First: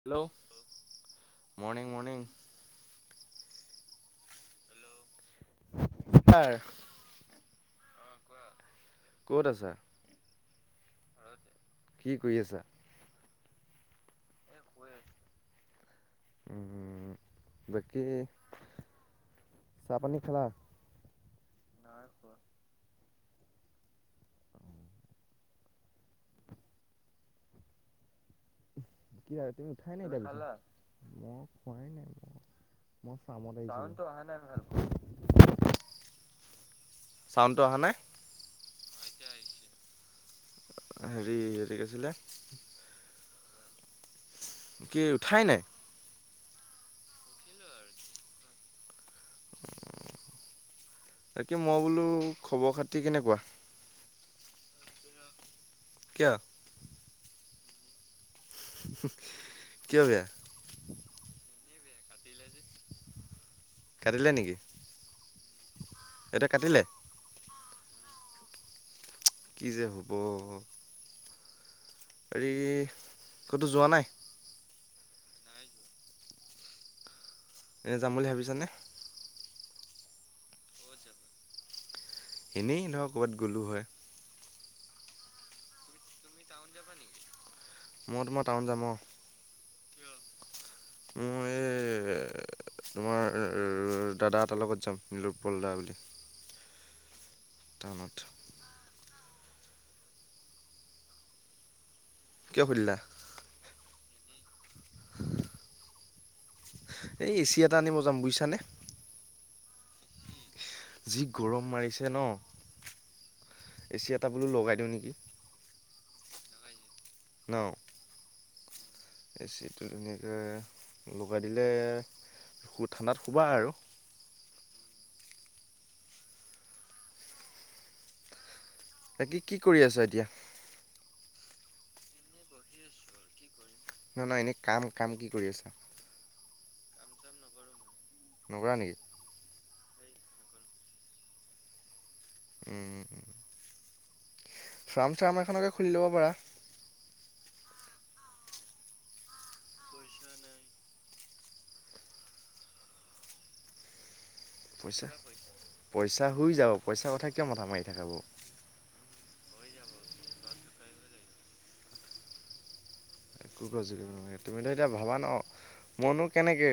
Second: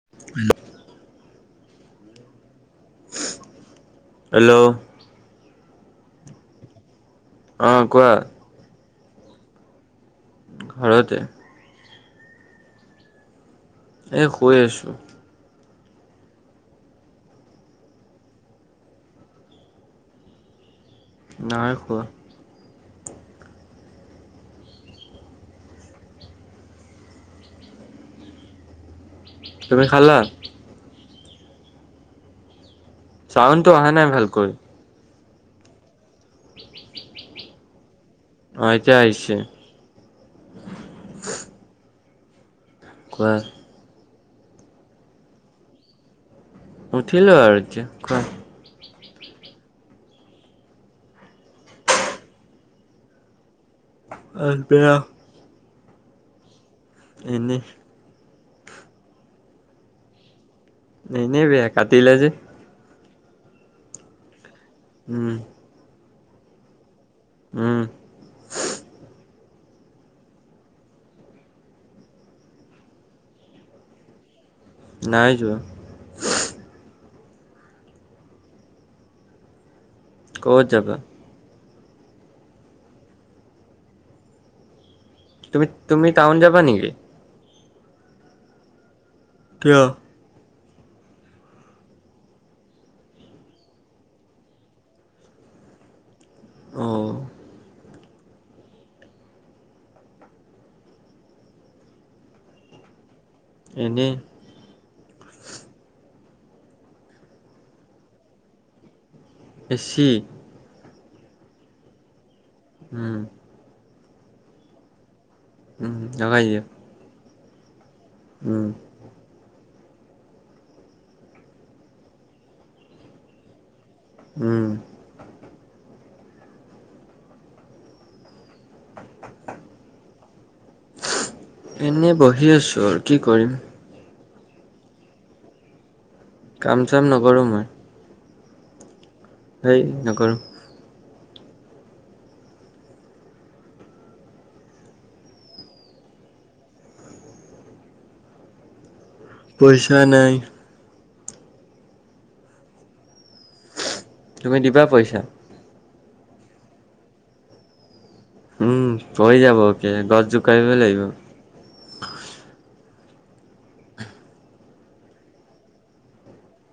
Hello morning morning hello হয়। অ কোৱা? ক'ত আছা। ঘৰতে কি কৰি আছা? এই শুই আছোঁ। হম বাকী চাহ পানী খালা? নাই খোৱা। কিয়া তুমি উঠাই নাই নেকি? মই খোৱাই নাই। মই ফাৰ্মত আহিছোঁ। ছাউণ্ডটো অহা নাই ভাল চাউণ্ডটো অহা নাই। অ' এতিয়া আহিছে। হেৰি সেইটো কি আছিলে। কোৱা? কি উঠাই নাই। উঠিলো আৰু এতিয়া কোৱা? তাকে মই বোলো খবৰ খাতি কেনেকুৱা? আৰু পেয়া কিয়? এনেই কিয় বেয়া? এনেই বেয়া কাটিলে যে কাটিলে নেকি? উম! এতিয়া কাটিলে? উম! কি যে হ'ব। হেৰি ক'তো যোৱা নাই? নাই যোৱা। এতিয়া যাম বুলি ভাবিছানে? ক'ত যাবা? এনেই ধৰক ক'ৰবাত গ'লোঁ হয়। তুমি তুমি টাউন যাবা নেকি? মই তোমাৰ টাউন যাম অ' কিয়? মোৰ এই তোমাৰ দাদা এটাৰ লগত যাম নীলোৎপল দা বুলি অঁ টাউনত কিয় সুধিলা? এনেই এই এচি এটা আনিব যাম বুজিছানে? এ চি যি গৰম মাৰিছে ন' উম! এ চি এটা বোলো লগাই দিওঁ নেকি? উম লগাই দিয়া। ন উম এ চি টো এনেকে লগাই দিলে বহুত ঠাণ্ডাত শুবা আৰু উম তাকে কি কৰি আছা এতিয়া? এনেই বহি আছো আৰু কি কৰিম। নহয় নহয় এনে কাম কাম কি কৰি আছা? কাম চাম নকৰোঁ মই। নকৰা নেকি? হেই নকৰোঁ। ফাৰ্ম চাৰ্ম এখনকে খুলি ল'ব পাৰা। পইচা নাই। তুমি দিবা পইচা পইচা হৈ যাব পইচাৰ কথা কিয় মথা মাৰি থাকা। বাৰু উম হৈ যাব কে গছ জোকাৰিব লাগিব। একোগ গছ জোকাৰিব নালাগে তুমিতো এতিয়া ভাবা ন। মইনো কেনেকে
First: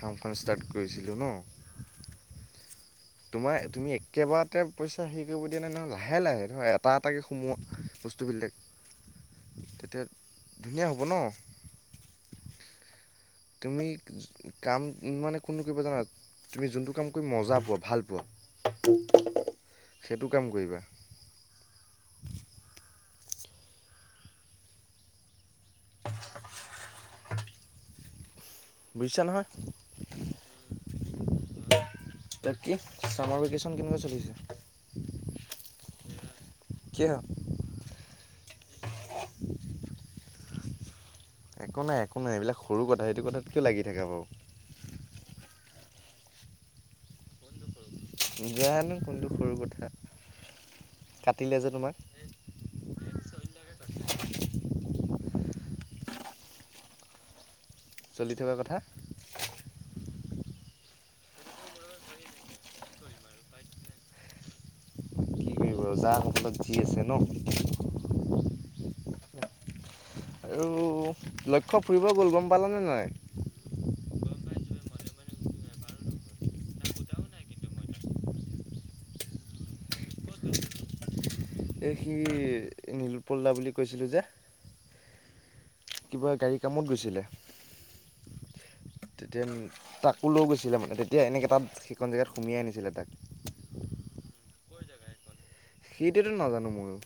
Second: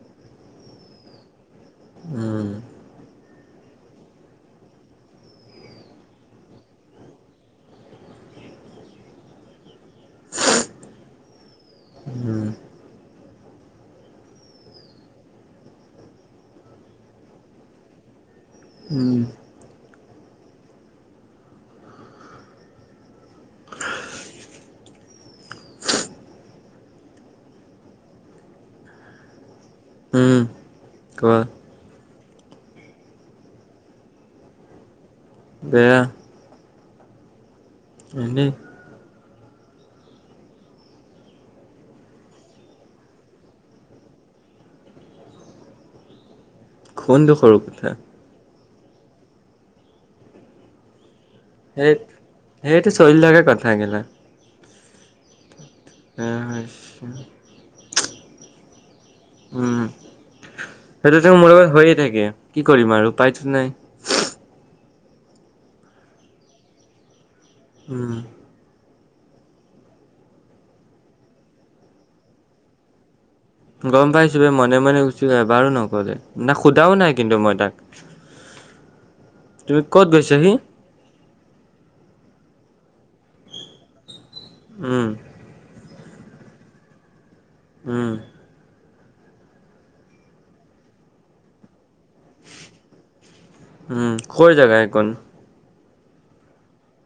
ফাৰ্মখন ষ্টাৰ্ট কৰিছিলোঁ ন। উম। তোমাৰ তুমি একেবাৰতে পইচা হেৰি কৰিব দিয়া নাই নহয় লাহে লাহে ধৰক এটা এটাকৈ সোমোৱা বস্তুবিলাক। তেতিয়া ধুনীয়া হ'ব ন। উম তুমি কাম মানে কোনো কৰিবা জানাত তুমি যোনটো কাম কৰি মজা পোৱা ভাল পোৱা উম সেইটো কাম কৰিবা। বুজিছা নহয়। উম কোৱা তাকে চামাৰ ভেকেশচন কেনেক চলিছে। বেয়া। কিয়? এনেই। [unintelligible] একো নাই একো নাই এইবিলাক সৰু কথা সেইটো কথাত কিয় লাগি থাকা বাৰু। কোনটো সৰু কথা। জানো কোনটো সৰু কথা কাটিলে যে সেই তোমাক। সেইটো চলি লোৱা কথা কেলা। [unintelligible] চলি থকা কথা। উম। সেইটো মোৰ লগত হৈয়ে থাকে। কি কৰিম আৰু পাইতো নাই। ৰজা মতলপ বহি আছে ন। উম। আৰু লক্ষ্য ফুৰিব গ'ল গম পালানে নাই। গম পাইছোঁ মনে মনে গুছি এবাৰো নকলে না সোধাও নাই কিন্তু মই তাক। তুমি ক'ত গৈছে হি। এ সি নীৰুপল্ল দা বুলি কৈছিলো যে উম। কিবা গাড়ী কামত গৈছিলে। উম তেতিয়া তাকো লৈ গৈছিলে মানে তেতিয়া এনেকে এটাত সেইখন জেগাত সুমিয়াই আনিছিলে তাক। উম কৰ জাগা হেইকন? সেইটোৱেতো নাজানো ময়ও,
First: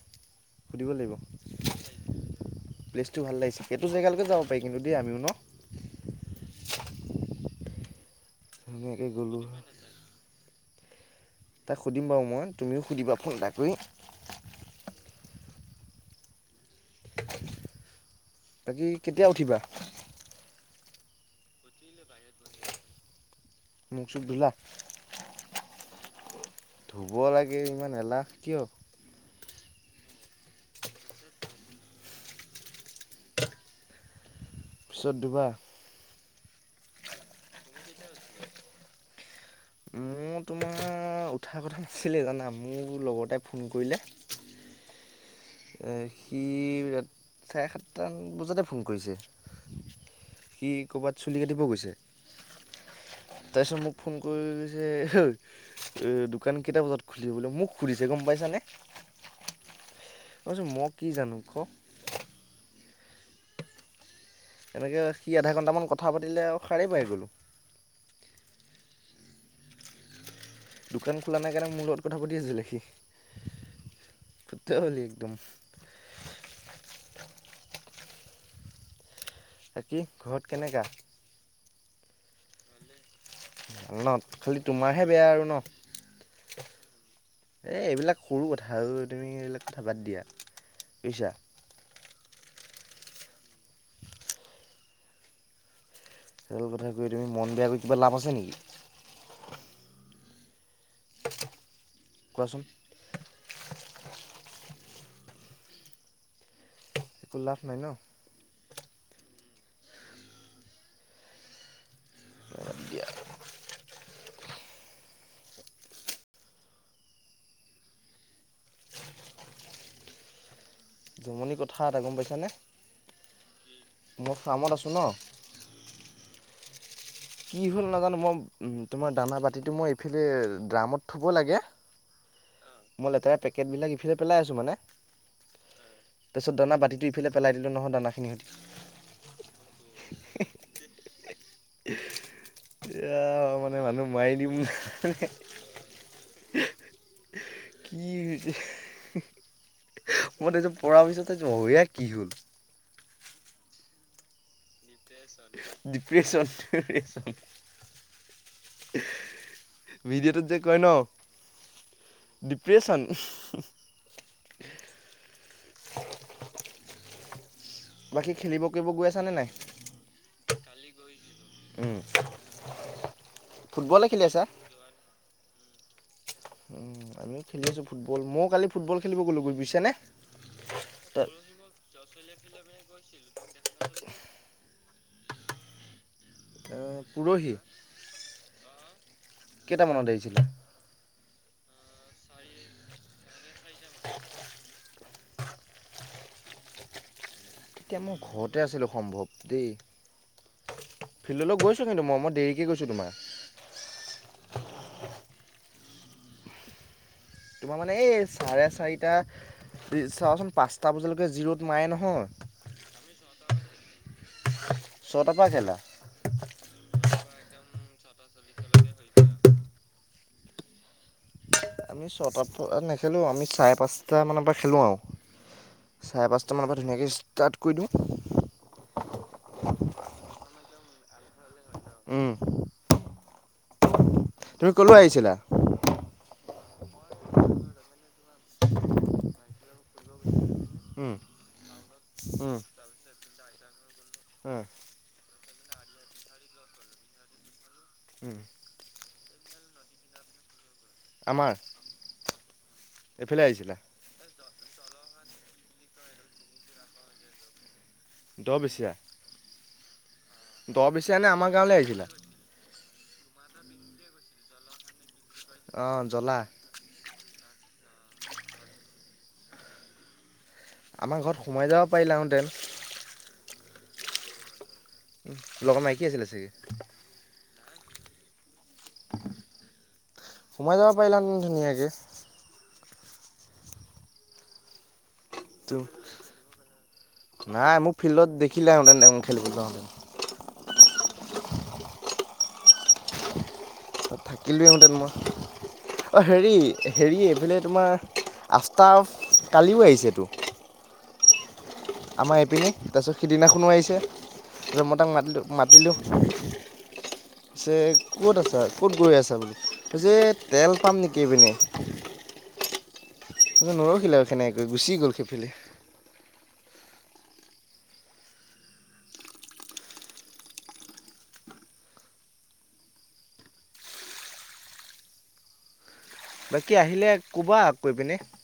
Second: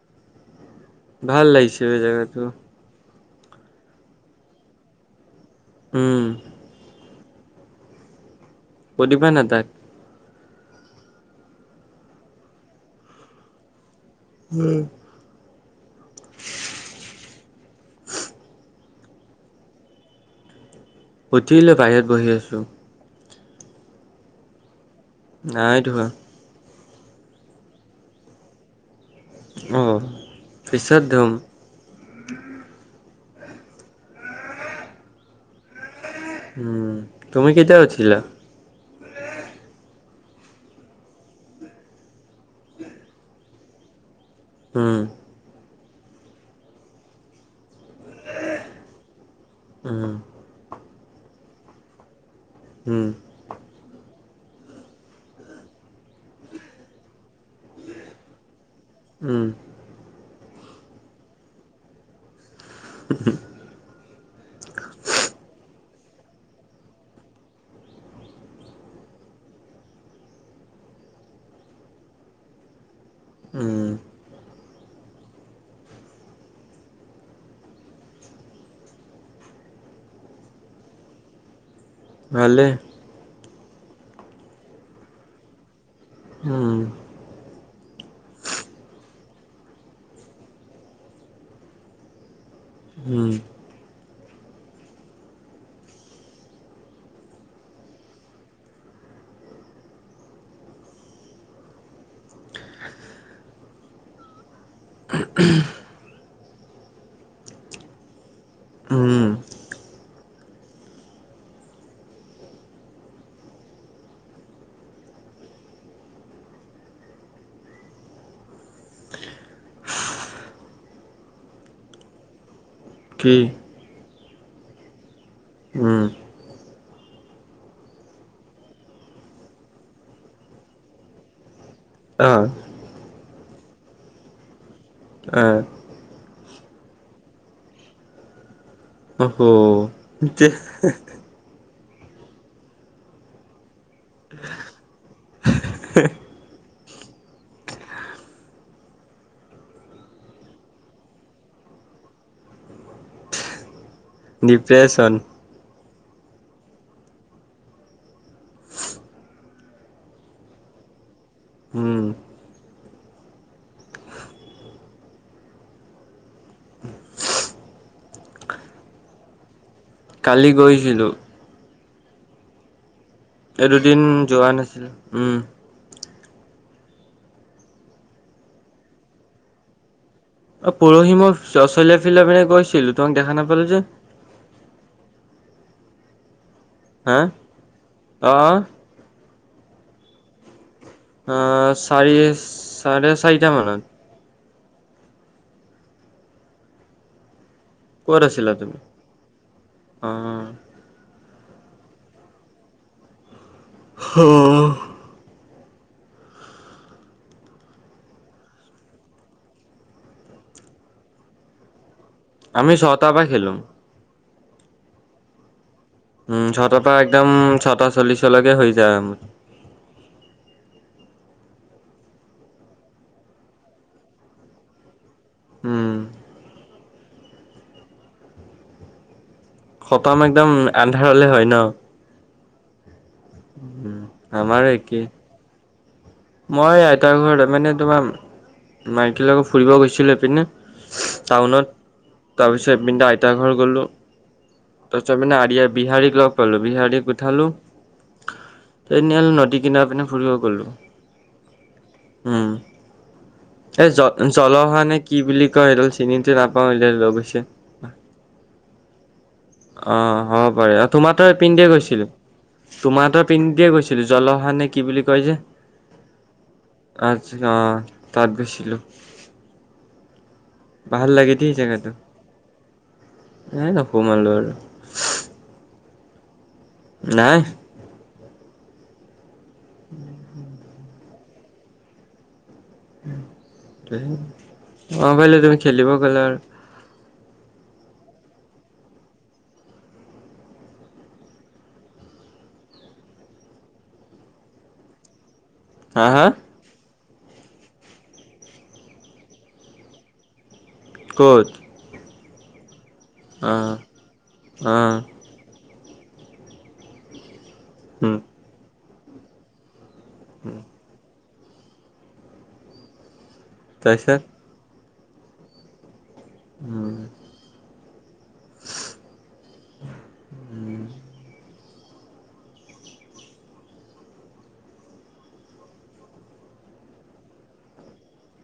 সুধিব লাগিব। ভাল লাগিছে জেগাটো প্লেচটো ভাল লাগিছিল। সেইটো জেগালৈকে যাব পাৰি কিন্তু দেই আমি ন। উম। ধুনীয়াকৈ সুধিবা না গ'লোঁ। তাক তাক সুধিম বাৰু মই তুমিও সুধিবা ফোন এটা কৰি। উম। [unintelligible] বাকী কেতিয়া উঠিবা? উঠিলো বাহিৰত বহি আছোঁ। মুখ চুখ ধোলা? নাই ধোৱা। ধুব লাগে, ইমান এলাহ কিয়? উমঁ, পিছ ধোম। পিছত ধোবা। উম, তুমি কেতিয়া উঠিলা? মোৰ তোমাৰ উঠাৰ কথা নাছিলে জানা মোৰ লগতে ফোন কৰিলে। উম। সি চাৰে সাত- সাতটাম বজাতে ফোন কৰিছে, উম সি ক'ৰবাত চুলি কাটিব গৈছে। উমঁ। তাৰপিছত মোক ফোন কৰিছে- এ দোকান কেইটা বজাত খুলিব মোক সুধিছে গম পাইছানে। উমঁ। মই কইছো মই কি জানো ক। উ হু। তেনেকৈ সি আধা ঘণ্টামান কথা পাতিলে সাৰে পাই গলোঁ। দোকান খোলা নাই কাৰণে মোৰ লগত কথা পাতি আছিলে সি। উম। সে হ'লি একদম। বাকী ঘৰত কেনেকা? ভালেই। ভাল ন, খালি তোমাৰহে বেয়া আৰু ন? উম। এই এইবিলাক সৰু কথা আৰু তুমি এইবিলাক কথা বাদ দিয়া বুজিছা। উম। সেইবোৰ কথা কৈ তুমি মন বেয়া কৰি লাভ আছে নেকি। কোৱাচোন? উ উম। একো লাভ নাই ন। উমঁ। বাদ দিয়া জমনি কথা এটা গম পাইছানে। কি? মই কামত আছোঁ ন। উম কি হ'ল নাজানো মই উম তোমাৰ দানা বাতিটো মই এইফালে ড্ৰামত থব লাগে। অহ মই লেতেৰা পেকেট ইফালে পেলাই আছো মানে। এহ। তাৰপিছত দানা বাতিটো ইফালে পেলাই দিলোঁ নহয় দানাখিনি সৈতে। অহু কি ছে। এয়া মানে মানুহ মাৰি দিম হুহ। কি হৈছে হুহ। মই এইটো পৰা পিছতে চাইছো অ ইয়াৰ কি হ'ল। ডিপ্ৰেচন। ডিপ্ৰচন হুেহ হুে ভিডিঅ' টোত যে কয় ন। উম ডিপ্ৰেচন হৌহ। বাকী খেলিব কৰিব গৈ আছা নে নাই। কালি গৈছিলোঁ। উম। এই দুদিন যোৱা নাছিলো উম। উম আমিও খেলি আছো ফুটবল ময়ো কালি ফুটবল খেলিব গলোঁ গৈ বুজিছে নে। অহ পৰহি মই ল'ৰা ছোৱালী ফিল দৰ পিনে গৈছিলোঁ তোমাক দেখা নাপালোঁ যে। অহ পৰহি। আহ। কেইটামানত আহিছিলে। অহ চাৰি চাৰে চাৰিটা মানত। তেতিয়া মই ক'ত আছিলা ঘৰতে তুমি? আছিলোঁ সম্ভৱ দেই। অ ফিললৈ গৈছো কিন্তু ম মই দেৰিকে গৈছো তোমাৰ। হ তোমাৰ মানে এই চাৰে চাৰিটা। এ চাওঁচোন পাঁচটা বজালৈকে যি ৰ'দ মাৰে নহয়। আমি ছটা পাই খেলোঁ। ছয়টা খেলা। উম ছটাৰ পৰা একদম ছটা চল্লিশলৈকে হৈ যায় আৰু। আমি ছটা পৰা নেখেলো আমি চাৰে পাঁচটা মানৰ পৰা খেলো আও উম চাৰে পাঁচটামানৰ পৰা ধুনীয়াকে ষ্টাৰ্ট কৰি দিওঁ। খতাম একদম আন্ধাৰ হলে হয় ন। উম উম আমাৰো তুমি কলৈ একেই আহিছিলা। মই আইতাৰ ঘৰত মানে তোমাৰ মাইকীৰ লগত ফুৰিব গৈছিলো এইপিনে। উম। টাউনত উম, তাৰপিছত এপিতা আইতাৰ ঘৰ গ'লোঁ উম, তাৰপিছত মানে আৰিয়া বিহাৰীক লগ পালোঁ বিহাৰীক উঠালো। উম, এনেই হলো নদী কিনাৰ পিনে ফুৰিব গলোঁ। আমাৰ [unintelligible] উম! এইফালে আহিছিলা এই যত [unintelligible] জল অহা নে কি বুলি কয় সেইডাল চিনিতো নাপাওঁ সেইডাল লৈ গৈছে। [unintelligible] দ বেচিয়া। আহ! হ'ব দ পাৰে। তোমাৰ বেচিয়া নে হঁতৰ আমাৰ এইপিনদে গাঁৱলৈ গৈছিল। আহিছিলা? [unintelligible] তোমাৰহঁতৰ পিনে দিয়ে গৈছিল। জল অহা নে কি বুলি কয় যে? [unintelligible] অঁ! জ্বলা? [unintelligible] আতছা তাত গৈছিলোঁ। [unintelligible] ভাল আমাৰ লাগে ঘৰত দেই সোমাই যাব জেগাটো। পাৰিলাহেঁতেন। এ নুসোমালো আৰু [unintelligible] লগত মাইকী আছিলে চাগে [unintelligible] নাই। [unintelligible] সোমাই যাব পাৰিলাহেঁতেন ধুনীয়াকে। [unintelligible] [unintelligible] অঁ এইয়াৰ পৰাই লৈ যাবি [unintelligible] [inaudible] নাই মোক ফিল্ডত দেখিলে মানে [unintelligible] খেলিবলৈ যাওঁঁতে। থাকিলোৱেহঁতেন মই হা [inaudible] অঁ! হা হেৰি হেৰি এইফালে তোমাৰ [unintelligible] কালিও আহিছেটো। ক'ত? [inaudible] আমাৰ এইপিনে। তাৰপিছত অ সিদিনাখনো আহিছে অ ত মই তাক মাতিলোঁ। [unintelligible] মাতিলোঁ। পিছে উম ক'ত আছা, ক'ত গৈ আছা বুলি? [unintelligible] কৈছে তেল পাম নেকি এইপিনে? [unintelligible] [unintelligible] নৰখিলে তাৰপিছত সেনেকে কৈ গুচি গ'ল সেইফালে। উম [unintelligible] বাকী আহিলে ক'বা আকৌ এইপিনে? [unintelligible]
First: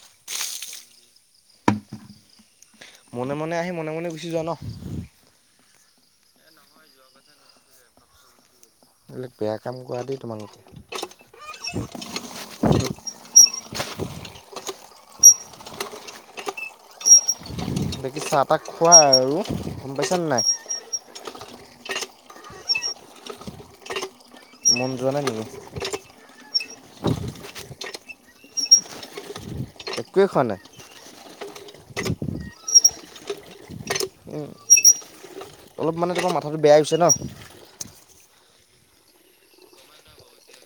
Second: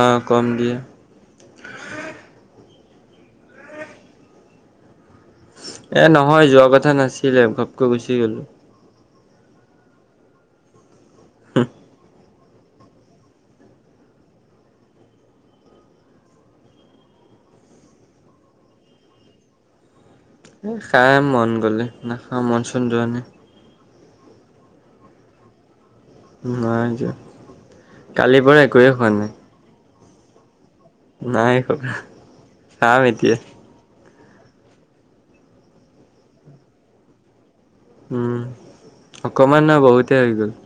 অঁ! কম দিয়া। [unintelligible] মনে-মনে আহি, মনে-মনে গুচি যোৱা ন? [unintelligible] এ নহয় যোৱা কথা নাছিলে ঘপকৈ গুচি গলোঁ। [unintelligible] এইবিলাক বেয়া কাম কৰা দেই তোমালোকে। [inaudible] হা [unintelligible] বাকী চাহ-তাহ খোৱা আৰু গম পাইছানে নাই? [unintelligible] খাম মন গ'লে, নাখাওঁ মন-চন যোৱা নাই। [unintelligible] মন যোৱা নাই নেকি? [inaudible] নাই যোৱা। কালিৰ পৰা একোৱেই খোৱা নাই। [inaudible] একোৱেই খোৱা নাই? [unintelligible] নাই খোৱা। খাম এতিয়া। [unintelligible] উম! অলপ মানে তোমাৰ মাথাটো বেয়া হৈ গৈছে ন? [unintelligible] উম! অকণমান নহয় বহুতে হৈ গ'ল। [unintelligible]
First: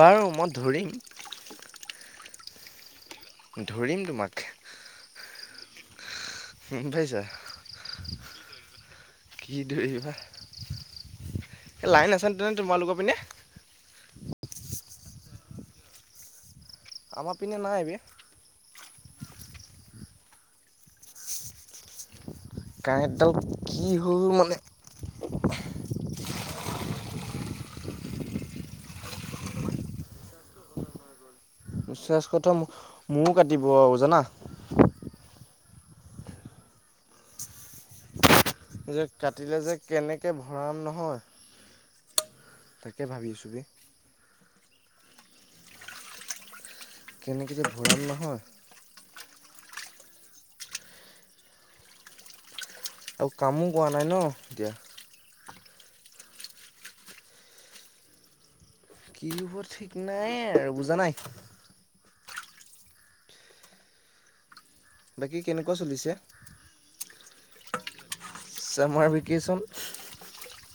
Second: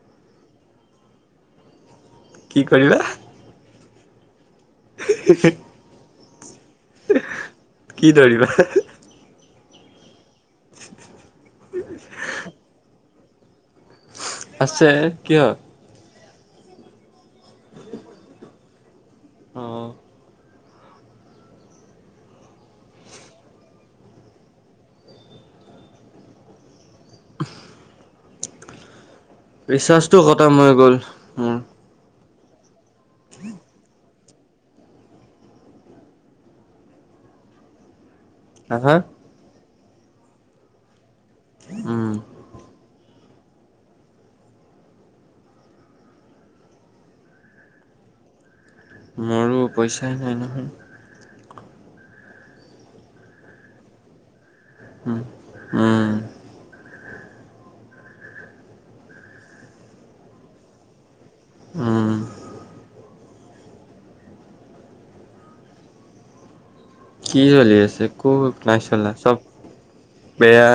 বাৰু মই ধৰিম [unintelligible] কি কৰিবা? [unintelligible] ধৰিম তোমাক [unintelligible] আ [unintelligible] উম! [unintelligible] পাইছা? কি ধৰিবা? [unintelligible] কি ধৰিবা? এই লাইন আছেনে তোমালোকৰ পিনে? [unintelligible] আছে। কিয়? [unintelligible] আমাৰ পিনে নাই বে। [unintelligible] অঁ! [unintelligible] কাৰেণ্টডাল কি হ'ল মানে ৰিচাৰ্জটো খটম হৈ গ'ল উম ৰিৰ্চাজ খটম মো কাটিব আৰু জানা হা হা, যে কাটিলে যে কেনেকে ভৰাম নহয় উম তাকে ভাবিছোঁ বে কেনেকে যে ভৰাম নহয় মোৰো পইচাই নাই নহয় আও কামো কৰা নাই ন এতিয়া উম উম কি হব ঠিক নাই আৰু বুজা নাই উম বাকী কেনেকুৱা চলিছে কি চলি আছে ক নাই চামাৰ চলা চব ভেকেশ্যন বেয়া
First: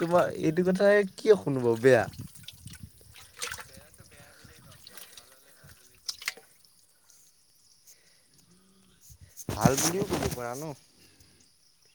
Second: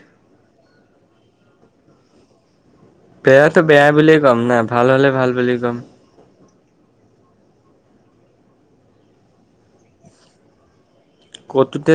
তোমাৰ এইটো কথাই কিয় শুনো বাউ বেয়া বেয়াতো বেয়া বুলিয়ে ক'ম না ভাল হ'লে ভাল বুলি ক'ম ভাল বুলিও ক'ব পাৰা ন কতুতে যে